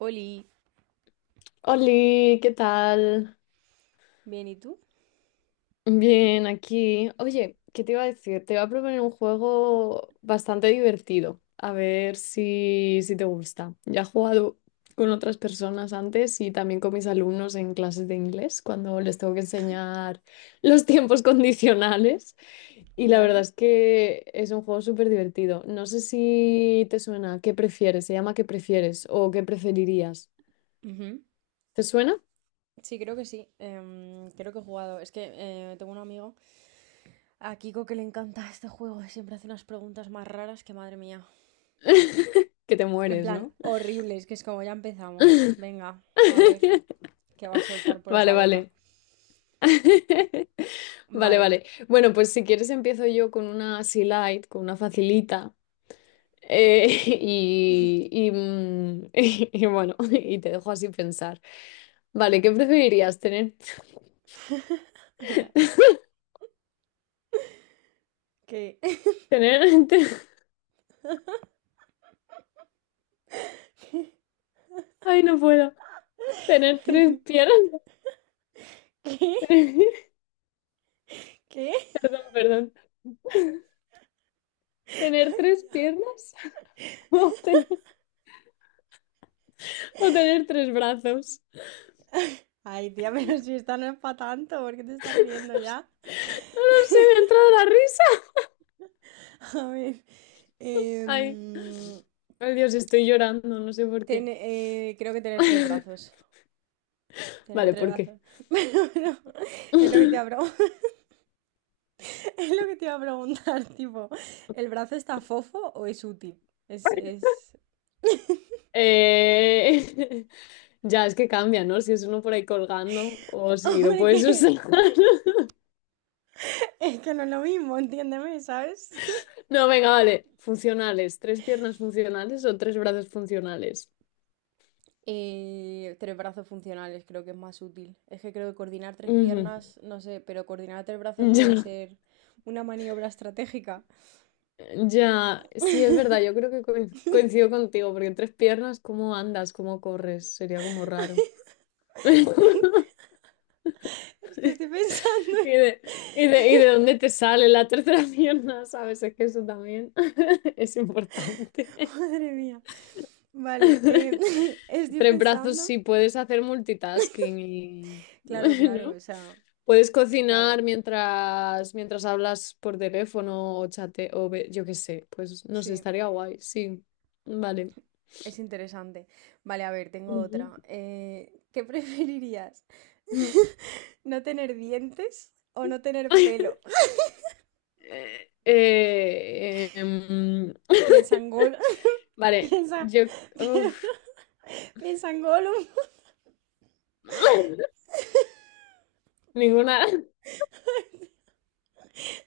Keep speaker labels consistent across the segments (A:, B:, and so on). A: Oli,
B: Oli, ¿qué tal?
A: bien, ¿y tú?
B: Bien, aquí. Oye, ¿qué te iba a decir? Te iba a proponer un juego bastante divertido. A ver si te gusta. Ya he jugado con otras personas antes y también con mis alumnos en clases de inglés cuando les tengo que enseñar los tiempos condicionales. Y la verdad
A: Vale.
B: es que es un juego súper divertido. No sé si te suena. ¿Qué prefieres? Se llama ¿Qué prefieres? O ¿Qué preferirías?
A: Ujú.
B: ¿Te suena?
A: Sí, creo que sí. Creo que he jugado. Es que tengo un amigo, a Kiko, que le encanta este juego. Y siempre hace unas preguntas más raras que madre mía.
B: Que te
A: En
B: mueres,
A: plan,
B: ¿no?
A: horribles, que es como ya empezamos. Venga, a ver qué va a soltar por
B: Vale,
A: esa boca.
B: vale. Vale,
A: Vale.
B: vale. Bueno, pues si quieres empiezo yo con una así light, con una facilita. eh, y bueno, te dejo así pensar. Vale, ¿qué preferirías? ¿Tener,
A: Verás. ¿Qué?
B: tener, te- ay, no puedo. ¿Tener
A: ¿Qué?
B: tres piernas?
A: ¿Qué?
B: Perdón, perdón. ¿Tener tres piernas? ¿O tener tres brazos?
A: Ay, tía, pero si esta no es para tanto, ¿por qué te estás riendo ya?
B: No lo sé, me ha entrado la risa.
A: A ver.
B: Ay,
A: em,
B: ay Dios, estoy llorando, no sé por
A: Ten-
B: qué.
A: eh, creo que tener tres brazos. Tener
B: Vale,
A: tres
B: ¿por qué?
A: brazos. Pero bueno, es lo que te iba a pregun- es lo que te iba a preguntar, tipo, ¿el brazo está fofo o es útil? Es.
B: Eh, Ya, es que cambia, ¿no? Si es uno por ahí colgando o si lo
A: Hombre,
B: puedes usar.
A: que es que no es lo mismo, entiéndeme, ¿sabes?
B: No, venga, vale. Funcionales. ¿Tres piernas funcionales o tres brazos funcionales?
A: Tres brazos funcionales creo que es más útil. Es que creo que coordinar tres
B: Ujú.
A: piernas, no sé, pero coordinar tres brazos puede
B: Ya,
A: ser una maniobra estratégica.
B: ya. Sí, es verdad. Yo creo que coincido contigo porque tres piernas, ¿cómo andas? ¿Cómo corres? Sería como raro.
A: Es que estoy pensando,
B: ¿Y de, y de dónde te sale la tercera pierna? ¿Sabes? Es que eso también es importante.
A: madre mía. Vale, estoy
B: Tres brazos
A: pensando.
B: sí puedes hacer multitasking y,
A: Claro, claro,
B: ¿no?
A: o sea,
B: Puedes
A: claro,
B: cocinar mientras hablas por teléfono o chate yo qué sé. Pues no sé,
A: sí,
B: estaría guay, sí. Vale.
A: es interesante. Vale, a ver, tengo
B: Ujú.
A: otra. ¿Qué preferirías?
B: Mm.
A: ¿No tener dientes o no tener pelo?
B: Eh, eh, em,
A: Piensa en Gol,
B: vale,
A: piensa,
B: uf.
A: piensa en Gollum.
B: Ninguna.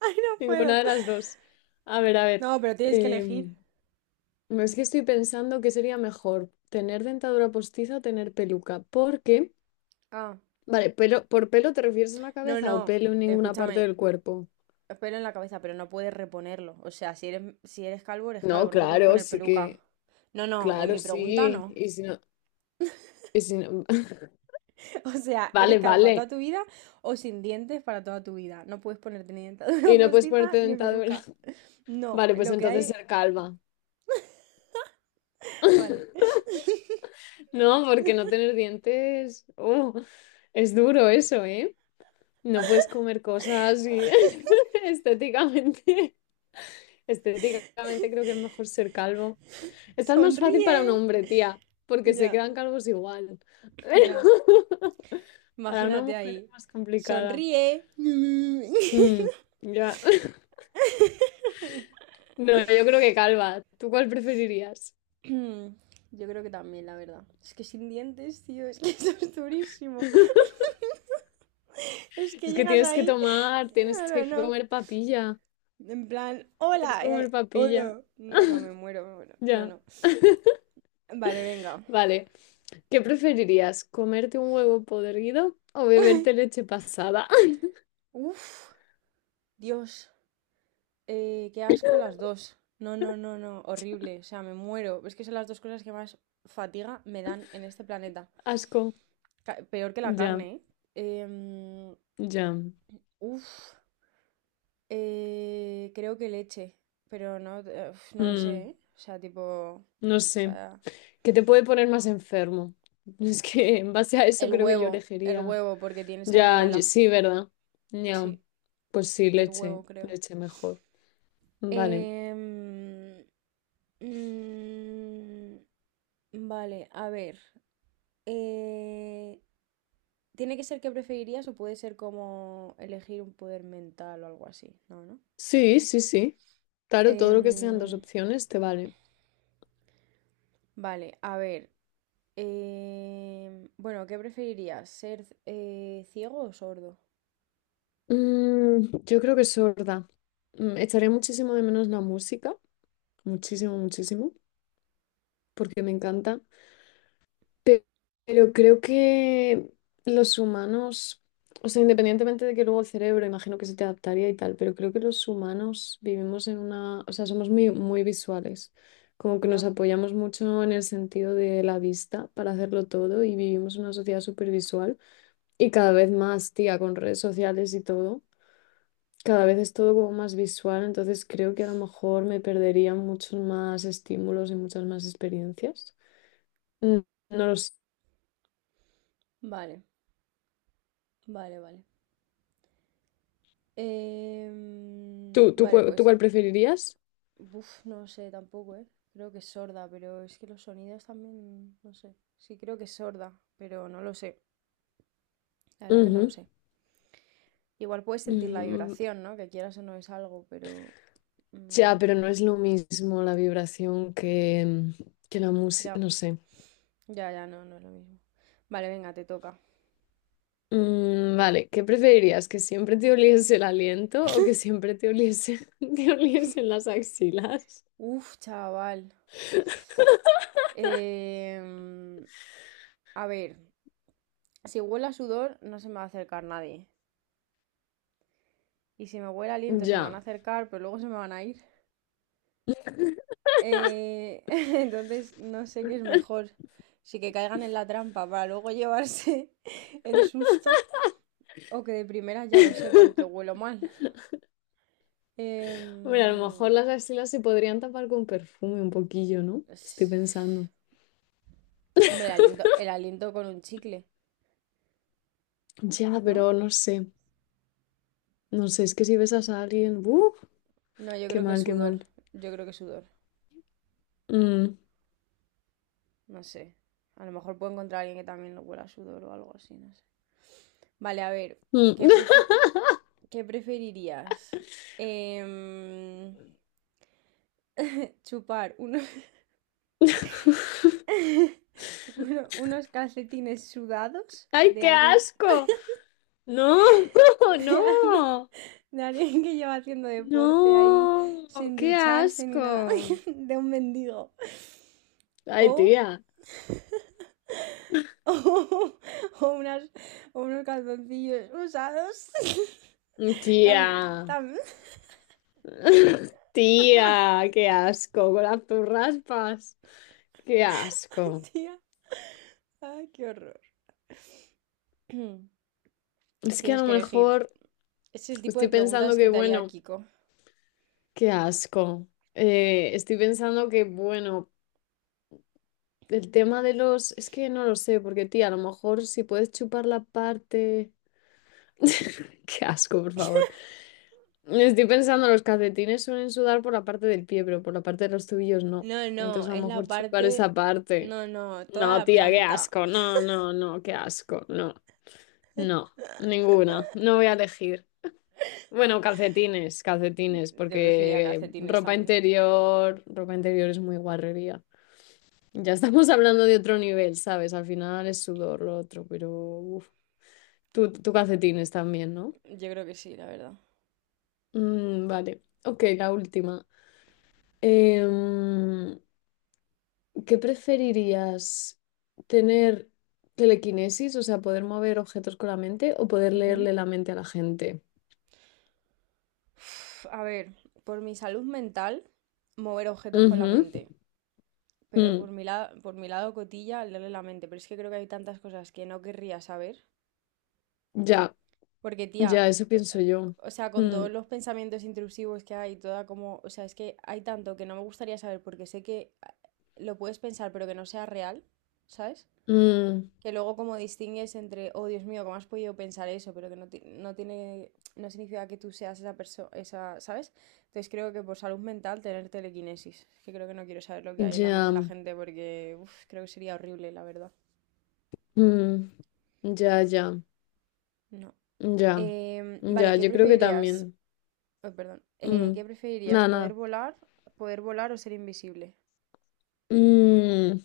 A: Ay, no
B: Ninguna
A: puedo.
B: de las dos. A ver, a ver.
A: No, pero tienes que elegir.
B: em, no es que estoy pensando que sería mejor tener dentadura postiza o tener peluca. Porque,
A: Ah,
B: vale, pelo, ¿por pelo te refieres a la
A: no,
B: cabeza o
A: no,
B: pelo en ninguna parte
A: escúchame,
B: del cuerpo?
A: pelo en la cabeza, pero no puedes reponerlo. O sea, si eres calvo, eres
B: No,
A: calvo, no te puedes
B: claro,
A: poner
B: sí
A: peluca.
B: que,
A: No, no, en
B: claro,
A: mi pregunta
B: sí.
A: no.
B: Y si no,
A: O sea, eres
B: vale,
A: calva para
B: vale.
A: toda tu vida o sin dientes para toda tu vida. No puedes ponerte ni dentadura
B: Y no puedes
A: postiza
B: ponerte
A: ni
B: dentadura.
A: peluca. No,
B: Vale, pues
A: lo que
B: entonces
A: hay.
B: ser calva.
A: Vale.
B: No, porque no tener dientes, oh, es duro eso, ¿eh? No puedes comer cosas y estéticamente, estéticamente creo que es mejor ser calvo. Esta es más fácil para un
A: Sonríe.
B: hombre, tía, porque se
A: Ya,
B: quedan calvos igual.
A: ya.
B: Pero para una
A: Imagínate
B: mujer es
A: ahí.
B: más complicada.
A: Sonríe.
B: Mm, ya. No, yo creo que calva. ¿Tú cuál preferirías?
A: Yo creo que también, la verdad. Es que sin dientes, tío, es que eso es durísimo. Es que
B: Es que
A: llegas
B: tienes que
A: ahí.
B: tomar, tienes
A: No,
B: que
A: no, no.
B: comer papilla.
A: En plan,
B: Tienes
A: hola.
B: que comer papilla.
A: Hola. No, no, me muero, me muero. No,
B: Ya.
A: no. Vale, venga.
B: Vale. ¿Qué preferirías? ¿Comerte un huevo podrido o beberte leche pasada?
A: Uf, Dios, qué asco las dos. No, no, no, no, horrible. O sea, me muero. Es que son las dos cosas que más fatiga me dan en este planeta.
B: Asco.
A: Peor que la
B: Ya,
A: carne, ¿eh? Em,
B: ya.
A: uf, creo que leche. Pero no, uf, no lo sé,
B: Mm,
A: ¿eh? O sea, tipo.
B: no
A: O
B: sé.
A: sea,
B: ¿Qué te puede poner más enfermo? Es que en base a eso creo que yo
A: el
B: elegiría.
A: huevo, porque tiene
B: Ya,
A: salmonela.
B: sí, ¿verdad? Ya.
A: Sí,
B: Pues sí,
A: el
B: leche.
A: huevo, creo.
B: Leche mejor. Vale.
A: Em, mm, vale, a ver. Eh, ¿tiene que ser qué preferirías o puede ser como elegir un poder mental o algo así? No, ¿no?
B: Sí, sí, sí. Claro, todo lo que sean dos
A: Em,
B: opciones te vale.
A: vale, a ver. Bueno, ¿qué preferirías? ¿Ser ciego o sordo?
B: Yo creo que sorda. Echaré muchísimo de menos la música. Muchísimo, muchísimo. Porque me encanta. Pe- Pero creo que los humanos, o sea, independientemente de que luego el cerebro, imagino que se te adaptaría y tal, pero creo que los humanos vivimos en una, o sea, somos muy, muy visuales, como que nos
A: Ya.
B: apoyamos mucho en el sentido de la vista para hacerlo todo y vivimos una sociedad súper visual y cada vez más, tía, con redes sociales y todo, cada vez es todo como más visual, entonces creo que a lo mejor me perdería muchos más estímulos y muchas más experiencias. Mm, No lo sé.
A: Vale, vale, vale. Em,
B: ¿Tú, tú,
A: vale,
B: cuál- tú
A: pues.
B: cuál preferirías?
A: Uf, no sé tampoco, ¿eh? Creo que es sorda, pero es que los sonidos también, no sé. Sí, creo que es sorda, pero no lo sé. La verdad que no lo
B: Ujú.
A: sé. Igual puedes sentir la
B: Mm,
A: vibración, ¿no? Que quieras o no es algo, pero. mm,
B: ya, pero no es lo mismo la vibración que la música,
A: ya,
B: no sé.
A: ya, ya, no, no es lo mismo. Vale, venga, te toca.
B: Vale, ¿qué preferirías? ¿Que siempre te oliese el aliento o que siempre te oliese, te oliesen las axilas?
A: Uf, chaval. Em, a ver, si huele a sudor, no se me va a acercar nadie. Y si me huele a aliento, se me van a
B: Ya.
A: acercar, pero luego se me van a ir. Eh, entonces, no sé qué es mejor. Si que caigan en la trampa para luego llevarse el susto o que de primeras ya lo sepan que huelo mal.
B: Bueno, a lo mejor
A: Em,
B: las axilas se podrían tapar con perfume un poquillo, ¿no? Estoy
A: es-
B: pensando.
A: Hombre, el aliento con un chicle,
B: Ya,
A: ¿no?
B: pero no sé. No sé, es que si besas a alguien, ¡uh!
A: No, yo
B: Qué
A: creo que
B: mal, qué
A: sudor.
B: mal.
A: Yo creo que sudor.
B: Mm.
A: No sé. A lo mejor puedo encontrar a alguien que también lo huela a sudor o algo así, no sé. Vale, a ver, ¿qué
B: Mm.
A: prefe- ¿qué preferirías? Em, chupar unos calcetines sudados
B: ¡Ay,
A: de
B: qué
A: alguien,
B: asco! No,
A: de, al-
B: no,
A: de alguien que lleva haciendo deporte ahí
B: no,
A: sin
B: qué
A: ducharse ni nada,
B: asco.
A: de un mendigo.
B: Ay,
A: O,
B: tía,
A: o, o unas, o unos calzoncillos usados.
B: tía,
A: Tam, tam.
B: tía, qué asco con las raspas. Qué asco.
A: Tía, ay, qué horror.
B: Es que a
A: Tienes
B: lo
A: que elegir.
B: mejor
A: Es el tipo
B: estoy
A: de
B: pensando
A: preguntas que
B: que,
A: te haría
B: bueno,
A: Kiko.
B: qué asco. Estoy pensando que, bueno, el tema de los. Es que no lo sé, porque, tía, a lo mejor si puedes chupar la parte. Qué asco, por favor. Estoy pensando, los calcetines suelen sudar por la parte del pie, pero por la parte de los tobillos no.
A: No, no,
B: Entonces a lo
A: es la
B: mejor chupar
A: parte.
B: esa parte.
A: No, no, toda
B: No,
A: la
B: tía, qué
A: planta.
B: asco. No, no, no, qué asco. No, no, ninguna. No voy a elegir. Bueno, calcetines, calcetines,
A: Yo preferiría
B: porque
A: calcetines también.
B: ropa interior es muy guarrería. Ya estamos hablando de otro nivel, ¿sabes? Al final es sudor lo otro, pero uf. Tú calcetines también, ¿no?
A: Yo creo que sí, la verdad.
B: Mm, vale. Ok, la última. Em, ¿Qué preferirías? ¿Tener telequinesis, o sea, poder mover objetos con la mente o poder
A: Ujú.
B: leerle la mente a la gente?
A: Uf, a ver, por mi salud mental, mover objetos con la
B: Ujú,
A: mente. Pero
B: mm,
A: por mi lado cotilla, leerle la mente. Pero es que creo que hay tantas cosas que no querría saber.
B: ya,
A: Porque, tía,
B: ya, eso pienso yo.
A: o sea, con
B: Mm,
A: todos los pensamientos intrusivos que hay, toda como, o sea, es que hay tanto que no me gustaría saber porque sé que ah, lo puedes pensar, pero que no sea real, ¿sabes?
B: mm,
A: Que luego como distingues entre, oh Dios mío, ¿cómo has podido pensar eso? Pero que no, no tiene, no significa que tú seas esa persona, esa, ¿sabes? Entonces creo que por salud mental tener telequinesis. Es que creo que no quiero saber lo que hay en la mente
B: ya,
A: de la gente porque uf, creo que sería horrible, la verdad.
B: mm, ya, ya,
A: No.
B: ya,
A: Vale,
B: ya,
A: ¿qué
B: yo creo que
A: preferirías?
B: también.
A: Ay, perdón.
B: Mm,
A: ¿Qué preferirías?
B: Nada,
A: ¿Poder
B: nada.
A: volar, poder volar o ser invisible?
B: Mm,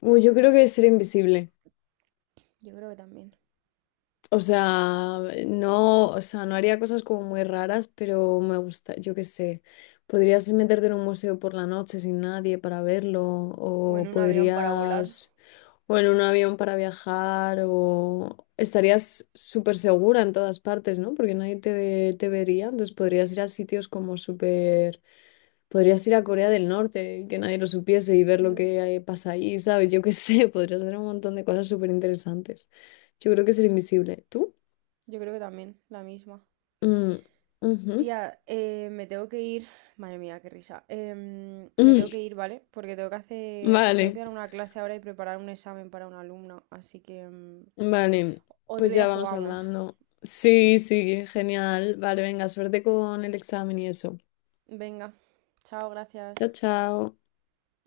B: uy, yo creo que ser invisible.
A: Yo creo que también.
B: O sea, no, o sea, no haría cosas como muy raras, pero me gusta, yo qué sé. Podrías meterte en un museo por la noche sin nadie para verlo, o
A: Bueno, un avión para volar.
B: podrías, o en un avión para viajar, o estarías súper segura en todas partes, ¿no? Porque nadie te vería, entonces podrías ir a sitios podrías ir a Corea del Norte, y que nadie lo supiese y ver lo
A: No.
B: que pasa ahí, ¿sabes? Yo qué sé, podrías hacer un montón de cosas súper interesantes. Yo creo que ser invisible. ¿Tú?
A: Yo creo que también, la misma.
B: Mm, ujú.
A: Tía, me tengo que ir. Madre mía, qué risa. Em, me tengo que
B: Mm,
A: ir, ¿vale? Porque tengo que hacer. Tengo que
B: Vale,
A: dar una clase ahora y preparar un examen para una alumna. Así que
B: vale.
A: otro
B: Pues ya
A: día
B: vamos
A: jugamos.
B: hablando. Sí, sí, genial. Vale, venga, suerte con el examen y eso.
A: Venga. Chao, gracias.
B: Chao, chao.